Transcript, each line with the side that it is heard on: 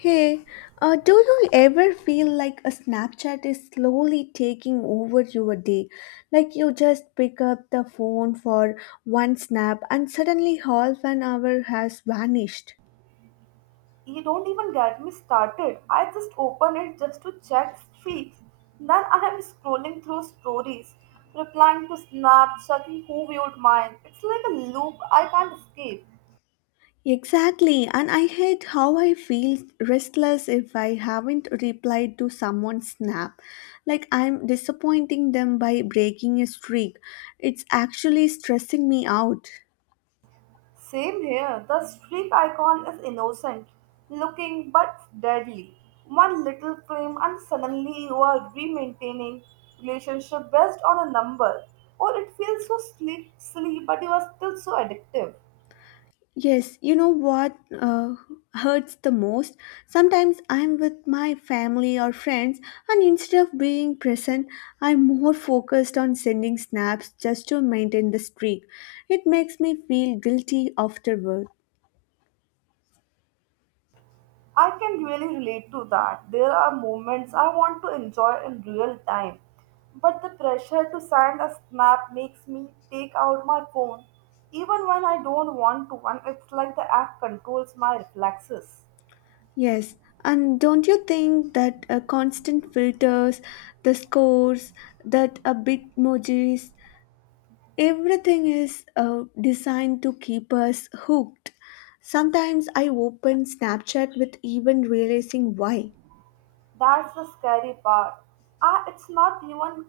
left: Hey, do you ever feel like a Snapchat is slowly taking over your day? Like you just pick up the phone for one snap and suddenly half an hour has vanished.
right: You don't even get me started. I just open it just to check streaks. Then I am scrolling through stories, replying to snaps, checking who viewed mine. It's like a loop I can't escape.
left: Exactly, and I hate how I feel restless if I haven't replied to someone's snap. Like I'm disappointing them by breaking a streak. It's actually stressing me out.
right: Same here, the streak icon is innocent looking but deadly. One little claim, and suddenly you are re-maintaining relationship based on a number. Or it feels so sleep, but you are still so addictive.
left: Yes, you know what hurts the most? Sometimes I'm with my family or friends, and instead of being present, I'm more focused on sending snaps just to maintain the streak. It makes me feel guilty afterward.
right: I can really relate to that. There are moments I want to enjoy in real time, but the pressure to send a snap makes me take out my phone even when I don't want to, and it's like the app controls my reflexes.
left: Yes, and don't you think that constant filters, the scores, that a bit emojis, everything is designed to keep us hooked. Sometimes I open Snapchat with even realizing why.
right: That's the scary part. Ah, it's not even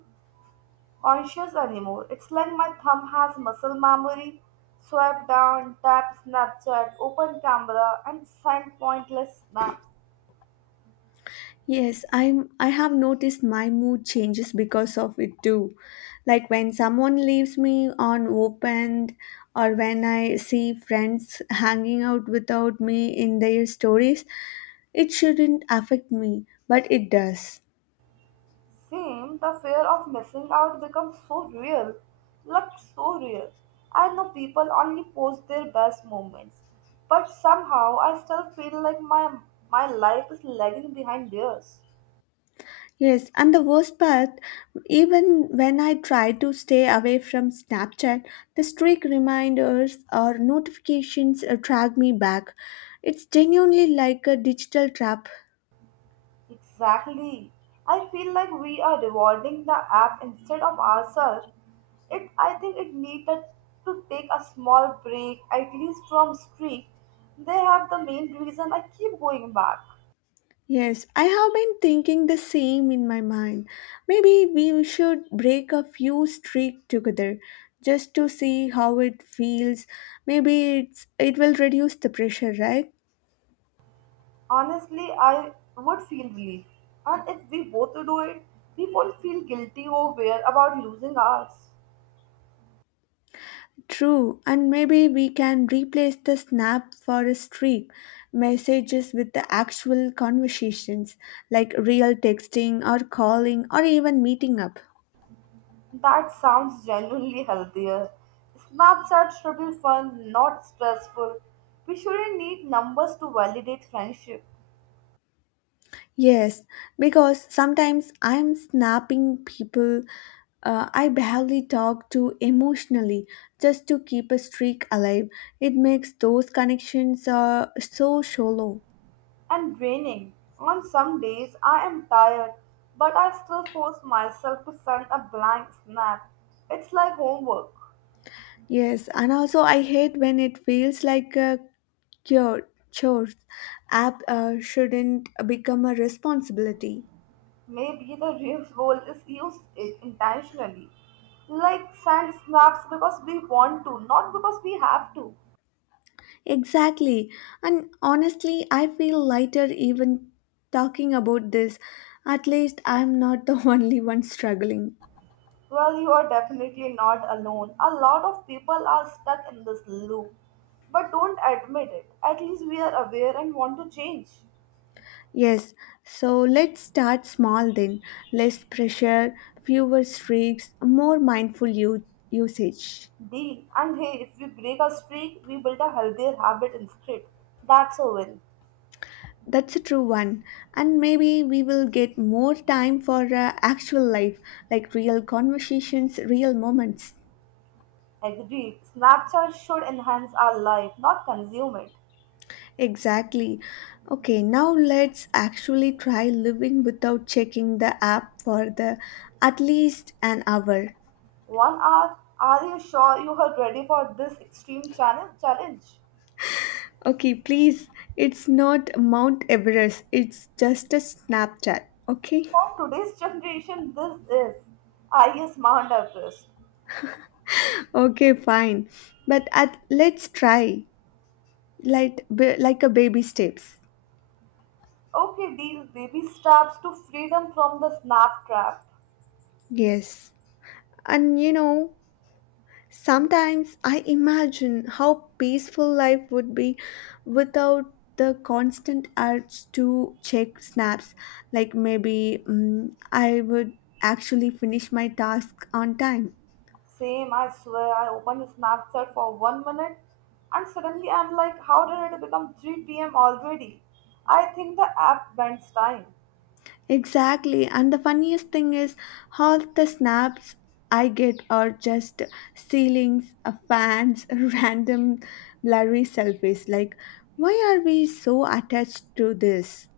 right: conscious anymore. It's like my thumb has muscle memory. Swipe down, tap Snapchat, open camera, and send pointless snaps.
left: Yes, I have noticed my mood changes because of it too. Like when someone leaves me on opened or when I see friends hanging out without me in their stories, it shouldn't affect me, but it does.
right: Same, the fear of missing out becomes so real, like so real. I know people only post their best moments, but somehow I still feel like my life is lagging behind theirs.
left: Yes, and the worst part, even when I try to stay away from Snapchat, the streak reminders or notifications drag me back. It's genuinely like a digital trap.
right: Exactly. I feel like we are rewarding the app instead of ourselves. It I think it needed to take a small break at least from streak. They have the main reason I keep going back.
left: Yes, I have been thinking the same in my mind. Maybe we should break a few streak together just to see how it feels. Maybe it will reduce the pressure, right?
right: Honestly, I would feel relief. And if we both do it, we won't feel guilty or weird about losing ours.
left: True, and maybe we can replace the snap for a streak messages with the actual conversations like real texting or calling or even meeting up.
right: That sounds genuinely healthier. Snapchat should be fun, not stressful. We shouldn't need numbers to validate friendship.
left: Yes, because sometimes I'm snapping people I barely talk to emotionally just to keep a streak alive. It makes those connections so shallow.
right: And draining. On some days, I am tired, but I still force myself to send a blank snap. It's like homework.
left: Yes, and also I hate when it feels like a cure, chores app shouldn't become a responsibility.
right: Maybe the real goal is used it intentionally, like sand snaps because we want to, not because we have to.
left: Exactly. And honestly, I feel lighter even talking about this. At least I'm not the only one struggling.
right: Well, you are definitely not alone. A lot of people are stuck in this loop, but don't admit it. At least we are aware and want to change.
left: Yes, so let's start small then. Less pressure, fewer streaks, more mindful usage.
right: Deal. And hey, if we break a streak, we build a healthier habit instead. That's a win.
left: That's a true one. And maybe we will get more time for actual life, like real conversations, real moments.
right: Agreed. Snapchat should enhance our life, not consume it.
left: Exactly. Okay, now let's actually try living without checking the app for the at least an hour.
right: 1 hour? Are you sure you are ready for this extreme challenge? Challenge
left: Okay, please. It's not Mount Everest. It's just a Snapchat. Okay?
right: for today's generation. This is I is Mount Everest.
left: Okay, fine. But at let's try like like a baby steps.
right: Okay, deal. Baby steps to freedom from the snap trap.
left: Yes. And you know, sometimes I imagine how peaceful life would be without the constant urge to check snaps. Like maybe I would actually finish my task on time.
right: Same, I swear. I opened Snapchat for 1 minute, and suddenly I'm like, how did it become 3 p.m. already? I think the app bends time.
left: Exactly. And the funniest thing is how the snaps I get are just ceilings, fans, random blurry selfies. Like, why are we so attached to this?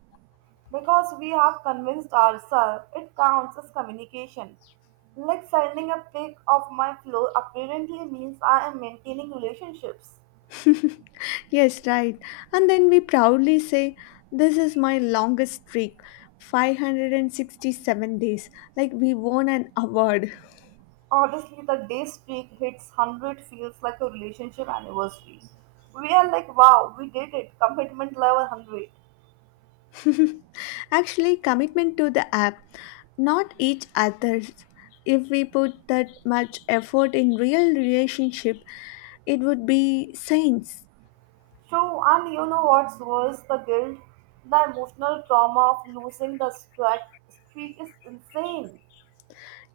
right: Because we have convinced ourselves it counts as communication. Like sending a pic of my floor apparently means I am maintaining relationships.
left: Yes, right. And then we proudly say, "This is my longest streak, 567 days." Like we won an award.
right: Honestly, the day streak hits 100 feels like a relationship anniversary. We are like, wow, we did it. Commitment level 100.
left: Actually, commitment to the app, not each other's. If we put that much effort in real relationship, it would be saints.
right: True, and you know what's worse? The guilt, the emotional trauma of losing the streak is insane.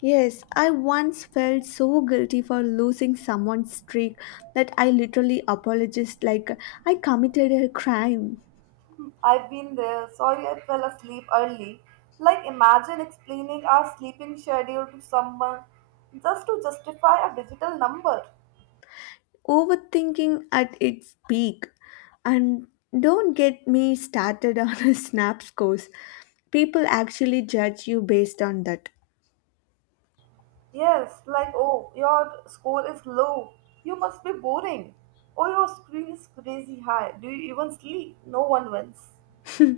left: Yes, I once felt so guilty for losing someone's streak that I literally apologized like I committed a crime.
right: I've been there. Sorry I fell asleep early. Like, imagine explaining our sleeping schedule to someone just to justify a digital number.
left: Overthinking at its peak. And don't get me started on a snap scores. People actually judge you based on that.
right: Yes, like, oh, your score is low. You must be boring. Oh, your screen is crazy high. Do you even sleep? No one wins.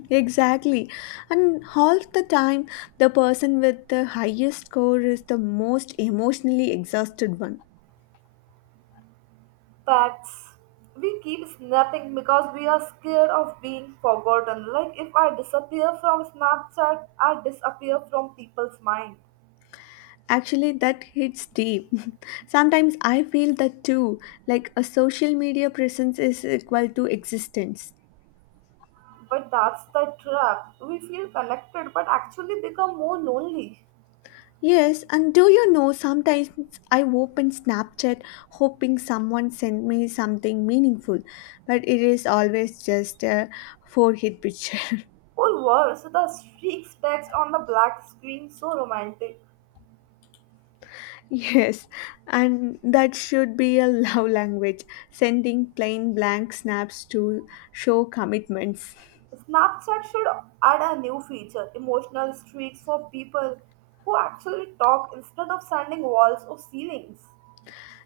left: Exactly. And half the time, the person with the highest score is the most emotionally exhausted one.
right: Facts. We keep snapping because we are scared of being forgotten. Like, if I disappear from Snapchat, I disappear from people's mind.
left: Actually, that hits deep. Sometimes I feel that too, like a social media presence is equal to existence.
right: But that's the trap. We feel connected but actually become more lonely.
left: Yes, and do you know sometimes I open Snapchat hoping someone sent me something meaningful, but it is always just a forehead picture.
right: Or worse, the streaks text on the black screen so romantic.
left: Yes, and that should be a love language, sending plain blank snaps to show commitments.
right: Snapchat should add a new feature emotional streaks for people who actually talk instead of sending walls or ceilings.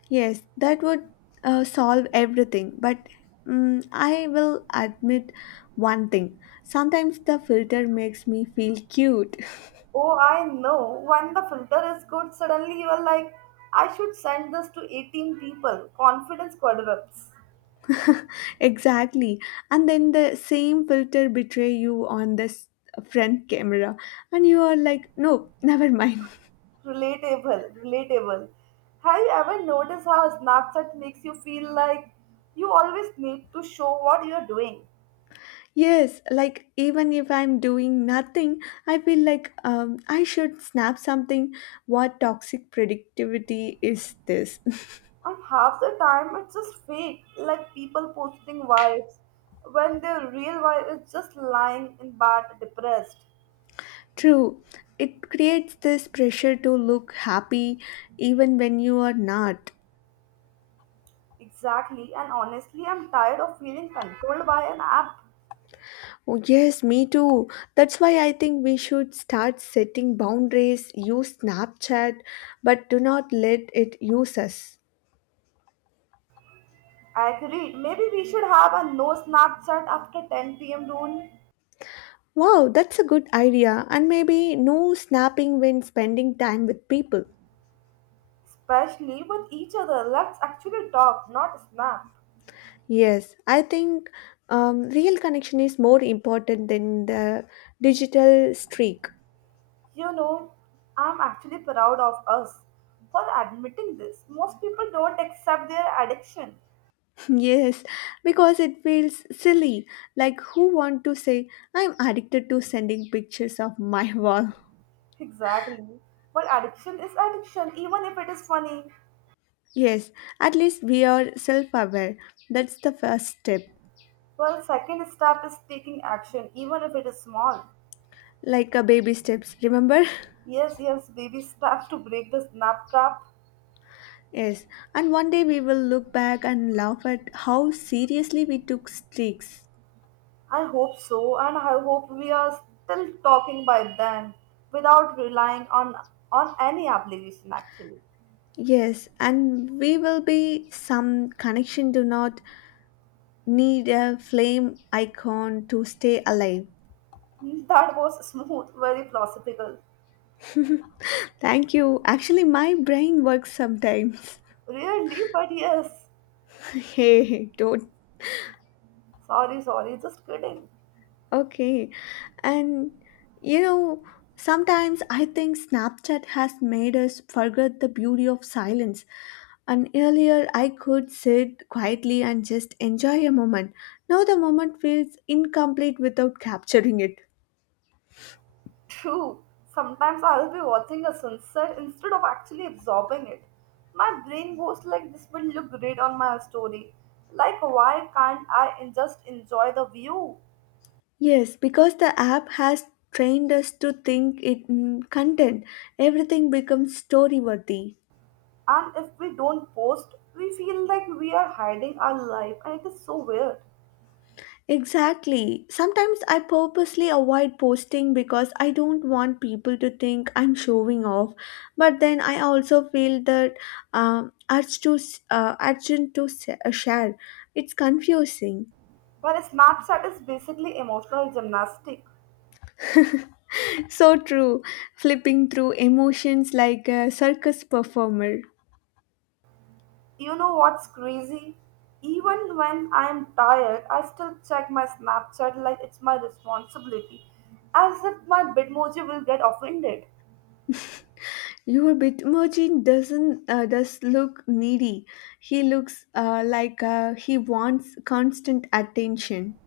left: Yes, that would solve everything, but I will admit one thing. Sometimes the filter makes me feel cute.
right: Oh, I know. When the filter is good, suddenly you are like, I should send this to 18 people. Confidence quadruples.
left: Exactly. And then the same filter betray you on this front camera, and you are like, no, never mind.
right: Relatable, relatable. Have you ever noticed how Snapchat makes you feel like you always need to show what you're doing?
left: Yes, like even if I'm doing nothing, I feel like I should snap something. What toxic productivity is this?
right: And half the time it's just fake, like people posting vibes when their real vibe is just lying in bed depressed.
left: True, it creates this pressure to look happy even when you are not.
right: Exactly, and honestly, I'm tired of feeling controlled by an app.
left: Oh, yes, me too. That's why I think we should start setting boundaries, use Snapchat, but do not let it use us.
right: Agreed, maybe we should have a no Snapchat after 10 p.m. rule,
left: Wow, that's a good idea. And maybe no snapping when spending time with people.
right: especially with each other. Let's actually talk, not snap.
left: Yes, I think real connection is more important than the digital streak.
right: You know, I'm actually proud of us for admitting this. Most people don't accept their addiction.
left: Yes, because it feels silly. Like, who want to say, I'm addicted to sending pictures of my wall?
right: Exactly. But addiction is addiction, even if it is funny.
left: Yes, at least we are self aware. That's the first step.
right: Well, second step is taking action, even if it is small.
left: Like a baby steps, remember?
right: Yes, yes, baby steps to break the snap trap.
left: Yes, and one day we will look back and laugh at how seriously we took streaks.
right: I hope so, and I hope we are still talking by then without relying on any obligation actually.
left: Yes, and we will be some connection do not need a flame icon to stay alive.
right: That was smooth, very philosophical.
left: Thank you. Actually, my brain works sometimes.
right: Really, but yes.
left: Hey, don't.
right: Sorry, sorry, just kidding.
left: Okay. And you know, sometimes I think Snapchat has made us forget the beauty of silence. And earlier I could sit quietly and just enjoy a moment. Now the moment feels incomplete without capturing it.
right: True. Sometimes I'll be watching a sunset instead of actually absorbing it. My brain goes like this will look great on my story. Like, why can't I just enjoy the view?
left: Yes, because the app has trained us to think it in content, everything becomes story worthy.
right: And if we don't post, we feel like we are hiding our life and it is so weird.
left: Exactly. Sometimes I purposely avoid posting because I don't want people to think I'm showing off. But then I also feel that urge to s- urgent to s- share. It's confusing.
right: But Snapchat is basically emotional gymnastic.
left: So true. Flipping through emotions like a circus performer.
right: You know what's crazy? Even when I'm tired, I still check my Snapchat like it's my responsibility, as if my Bitmoji will get offended.
left: Your Bitmoji doesn't does look needy. He looks like he wants constant attention.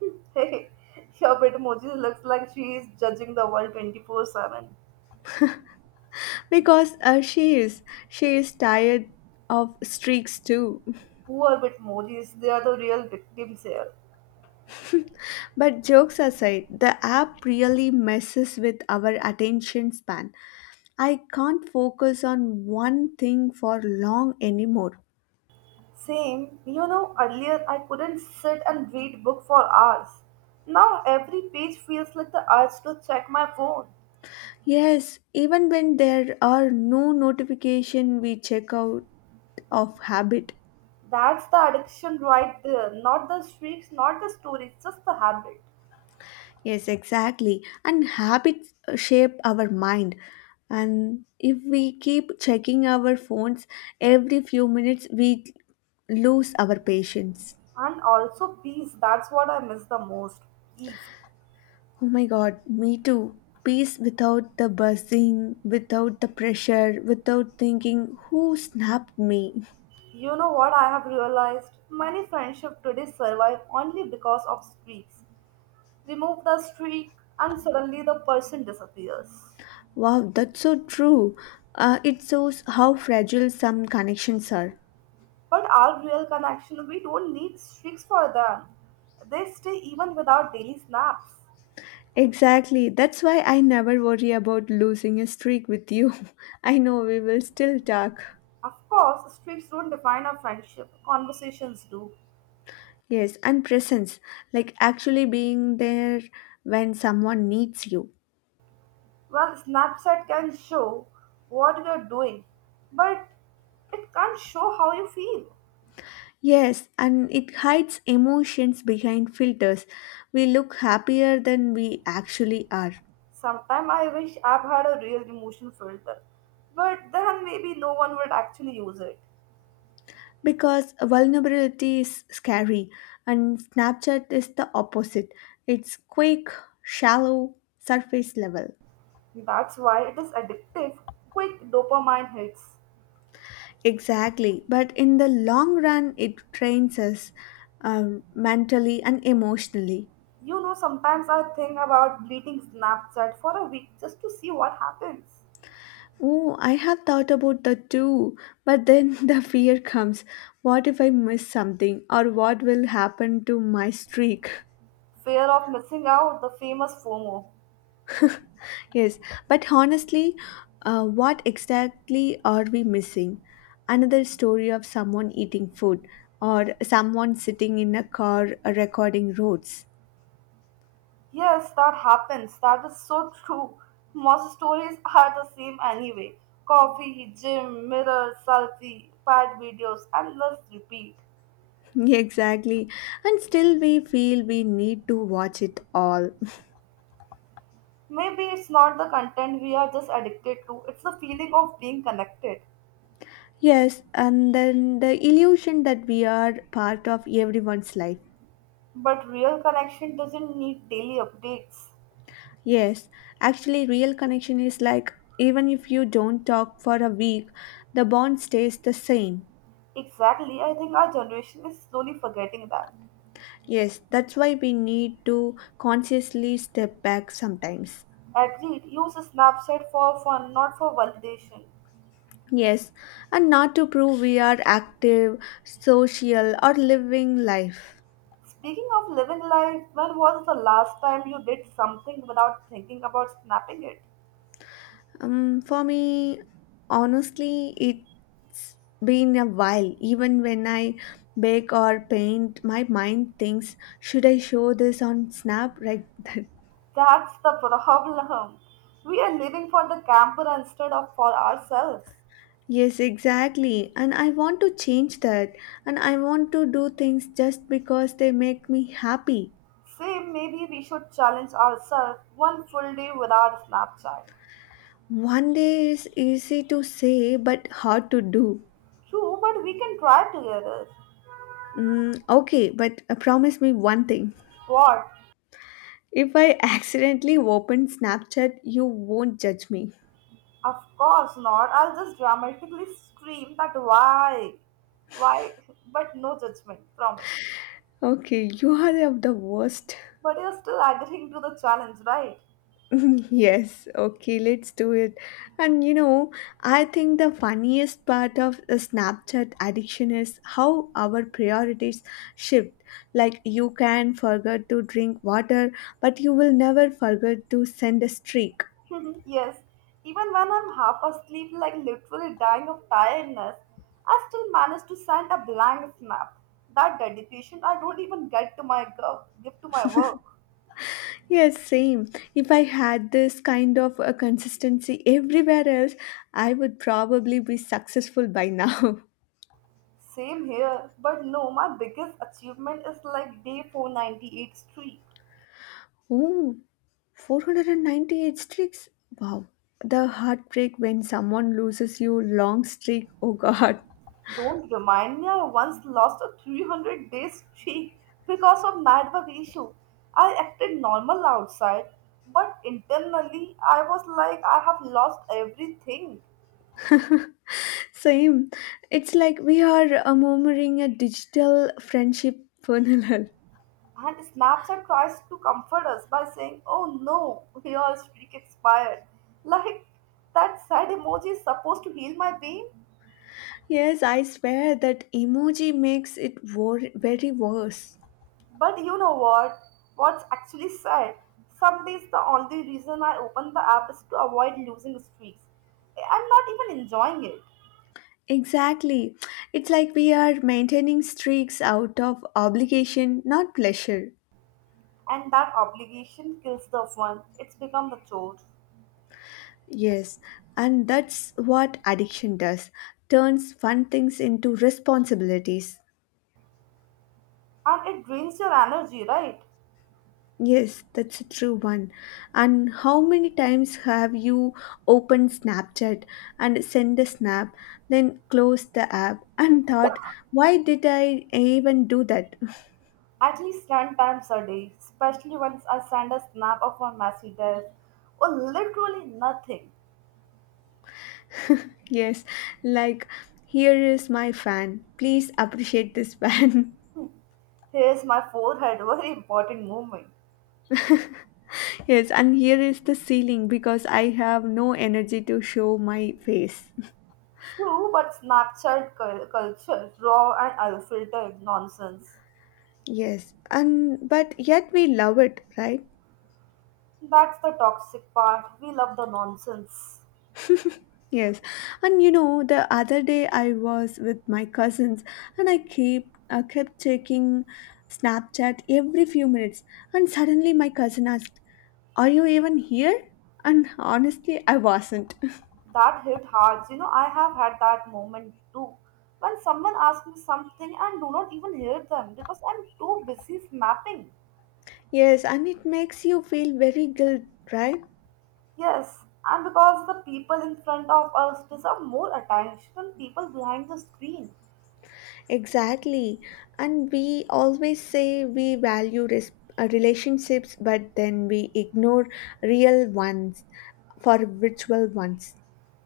right: Hey, your Bitmoji looks like she is judging the world 24/7.
left: Because she is. She is tired of streaks too.
right: Poor Bitmojis, they are the real victims here.
left: But jokes aside, the app really messes with our attention span. I can't focus on one thing for long anymore.
right: Same, you know, earlier I couldn't sit and read book for hours. Now every page feels like the urge to check my phone.
left: Yes, even when there are no notification we check out of habit.
right: That's the addiction right there. Not the streaks, not the stories, just the habit.
left: Yes, exactly. And habits shape our mind. And if we keep checking our phones every few minutes, we lose our patience.
right: And also peace. That's what I miss the most. Peace.
left: Oh my god, me too. Peace without the buzzing, without the pressure, without thinking, who snapped me?
right: You know what I have realized? Many friendships today survive only because of streaks. Remove the streak and suddenly the person disappears.
left: Wow, that's so true. It shows how fragile some connections are.
right: But our real connection, we don't need streaks for them. They stay even without daily snaps.
left: Exactly. That's why I never worry about losing a streak with you. I know we will still talk.
right: Of course, streaks don't define our friendship, conversations do.
left: Yes, and presence, like actually being there when someone needs you.
right: Well, Snapchat can show what you're doing, but it can't show how you feel.
left: Yes, and it hides emotions behind filters. We look happier than we actually are,
right: Sometimes I wish app had a real emotion filter, but then maybe no one would actually use it.
left: because vulnerability is scary, and Snapchat is the opposite. It's quick, shallow, surface level.
right: That's why it is addictive. Quick dopamine hits.
left: Exactly. But in the long run, it trains us uh, mentally and emotionally.
right: You know, sometimes I think about deleting Snapchat for a week just to see what happens.
left: Oh, I have thought about that too. But then the fear comes, what if I miss something or what will happen to my streak?
right: Fear of missing out, the famous FOMO.
left: Yes. But honestly, what exactly are we missing? Another story of someone eating food or someone sitting in a car recording roads.
right: Yes, that happens. That is so true. Most stories are the same anyway. Coffee, gym, mirror, selfie, bad videos, and let's repeat.
left: Exactly. And still we feel we need to watch it all.
right: Maybe it's not the content we are just addicted to, it's the feeling of being connected.
left: Yes, and then the illusion that we are part of everyone's life.
right: But real connection doesn't need daily updates.
left: Yes, actually, real connection is like even if you don't talk for a week, the bond stays the same.
right: Exactly, I think our generation is slowly forgetting that.
left: Yes, that's why we need to consciously step back sometimes.
right: Agreed, use Snapchat for fun, not for validation.
left: Yes, and not to prove we are active, social, or living life.
right: Speaking of living life, when was the last time you did something without thinking about snapping it?
left: For me, honestly, it been a while. Even when I bake or paint, my mind thinks, should I show this on Snap? Right.
right: That's the problem. We are living for the camper instead of for ourselves.
left: Yes, exactly. And I want to change that. And I want to do things just because they make me happy.
right: Say, maybe we should challenge ourselves one full day without Snapchat.
left: One day is easy to say, but hard to do.
right: True, but we can try together.
left: Okay, but promise me one thing.
right: What?
left: If I accidentally open Snapchat, you won't judge me.
right: Of course not. I'll just dramatically scream that why? Why? But no judgment, promise.
left: Okay, you are of the worst.
right: But you're still agreeing to the challenge, right?
left: Yes, okay, let's do it. And you know, I think the funniest part of the Snapchat addiction is how our priorities shift. Like, you can forget to drink water, but you will never forget to send a streak.
right: Yes, even when I'm half asleep, like literally dying of tiredness, I still manage to send a blank snap. That dedication I don't even get to my give to my work.
left: Yes, same. If I had this kind of a consistency everywhere else, I would probably be successful by now.
right: Same here, but no, my biggest achievement is like day 498 streak.
left: Oh, 498 streaks? Wow. The heartbreak when someone loses you long streak. Oh god.
right: Don't remind me, I once lost a 300-day streak because of network issue. I acted normal outside, but internally I was like I have lost everything.
left: Same. It's like we are murmuring a digital friendship funeral.
right: And Snapchat tries to comfort us by saying, oh no, your streak expired. Like, that sad emoji is supposed to heal my pain.
left: Yes, I swear that emoji makes it very worse.
right: But you know what? What's actually sad? Some days the only reason I open the app is to avoid losing streaks. I'm not even enjoying it.
left: Exactly. It's like we are maintaining streaks out of obligation, not pleasure.
right: And that obligation kills the fun. It's become the chore.
left: Yes, and that's what addiction does, turns fun things into responsibilities.
right: And it drains your energy, right?
left: Yes, that's a true one. And how many times have you opened Snapchat and sent a snap, then closed the app and thought, why did I even do that?
right: At least 10 times a day, especially once I send a snap of my messy desk or literally nothing.
left: Yes, like here is my fan. Please appreciate this fan.
right: Here's my forehead, very important movement.
left: Yes, and here is the ceiling because I have no energy to show my face.
right: True, but Snapchat culture, raw and unfiltered nonsense.
left: Yes, and but yet we love it, right?
right: That's the toxic part. We love the nonsense.
left: Yes, and you know, the other day I was with my cousins, and I kept checking Snapchat every few minutes, and suddenly my cousin asked, "Are you even here?" And honestly, I wasn't.
right: That hit hard. You know, I have had that moment too. When someone asks me something and do not even hear them because I'm too busy snapping.
left: Yes, and it makes you feel very guilt, right?
right: Yes, and because the people in front of us deserve more attention than people behind the screen.
left: Exactly. And we always say we value relationships, but then we ignore real ones for virtual ones.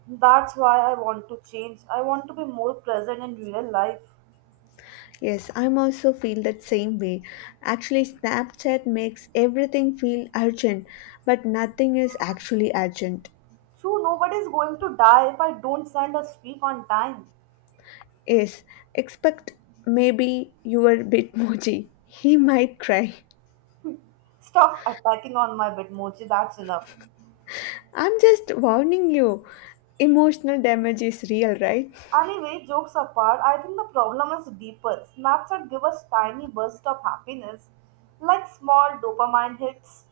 right: That's why I want to change. I want to be more present in real life.
left: Yes, I'm also feel that same way. Actually, Snapchat makes everything feel urgent, but nothing is actually urgent.
right: True, nobody is going to die if I don't send a streak on time.
left: Yes, expect maybe your Bitmoji. He might cry.
right: Stop attacking on my Bitmoji, that's enough.
left: I'm just warning you. Emotional damage is real, right?
right: Anyway, jokes apart, I think the problem is deeper. Snapchat give us tiny bursts of happiness, like small dopamine hits.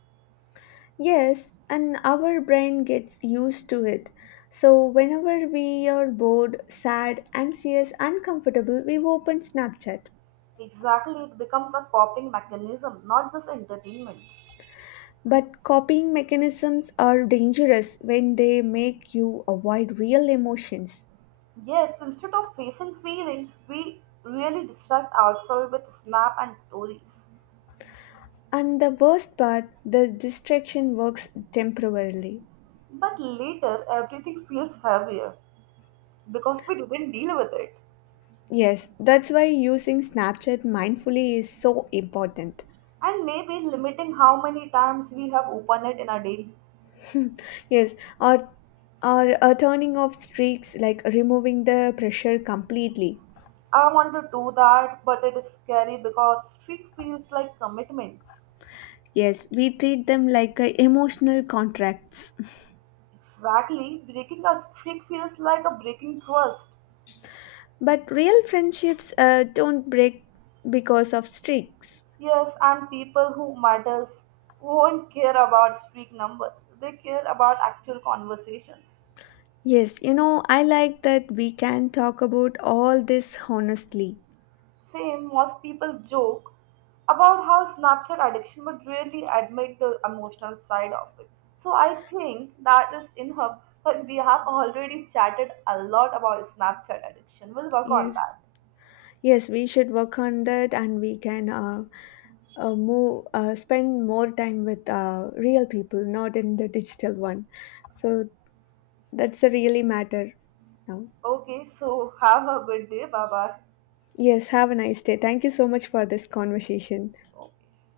left: Yes, and our brain gets used to it. So, whenever we are bored, sad, anxious, uncomfortable, we open Snapchat.
right: Exactly, it becomes a coping mechanism, not just entertainment.
left: But copying mechanisms are dangerous when they make you avoid real emotions.
right: Yes, instead of facing feelings, we really distract ourselves with snap and stories.
left: And the worst part, the distraction works temporarily.
right: But later, everything feels heavier because we didn't deal with it.
left: Yes, that's why using Snapchat mindfully is so important.
right: And maybe limiting how many times we have opened it in a day.
left: Yes, or or turning off streaks like removing the pressure completely.
right: I want to do that, but it is scary because streak feels like commitments.
left: Yes, we treat them like emotional contracts.
right: Exactly, breaking a streak feels like a breaking trust.
left: But real friendships don't break because of streaks.
right: Yes, and people who matters won't care about streak number. They care about actual conversations.
left: Yes, you know, I like that we can talk about all this honestly.
right: Same, most people joke about how Snapchat addiction but really admit the emotional side of it. So I think that is enough. But we have already chatted a lot about Snapchat addiction. We'll work on
left: Yes.
right: that.
left: Yes, we should work on that, and we can spend more time with real people, not in the digital one. So that's a really matter now.
right: Okay, so have a good day. Bye bye.
left: Yes, have a nice day. Thank you so much for this conversation.
right: Okay.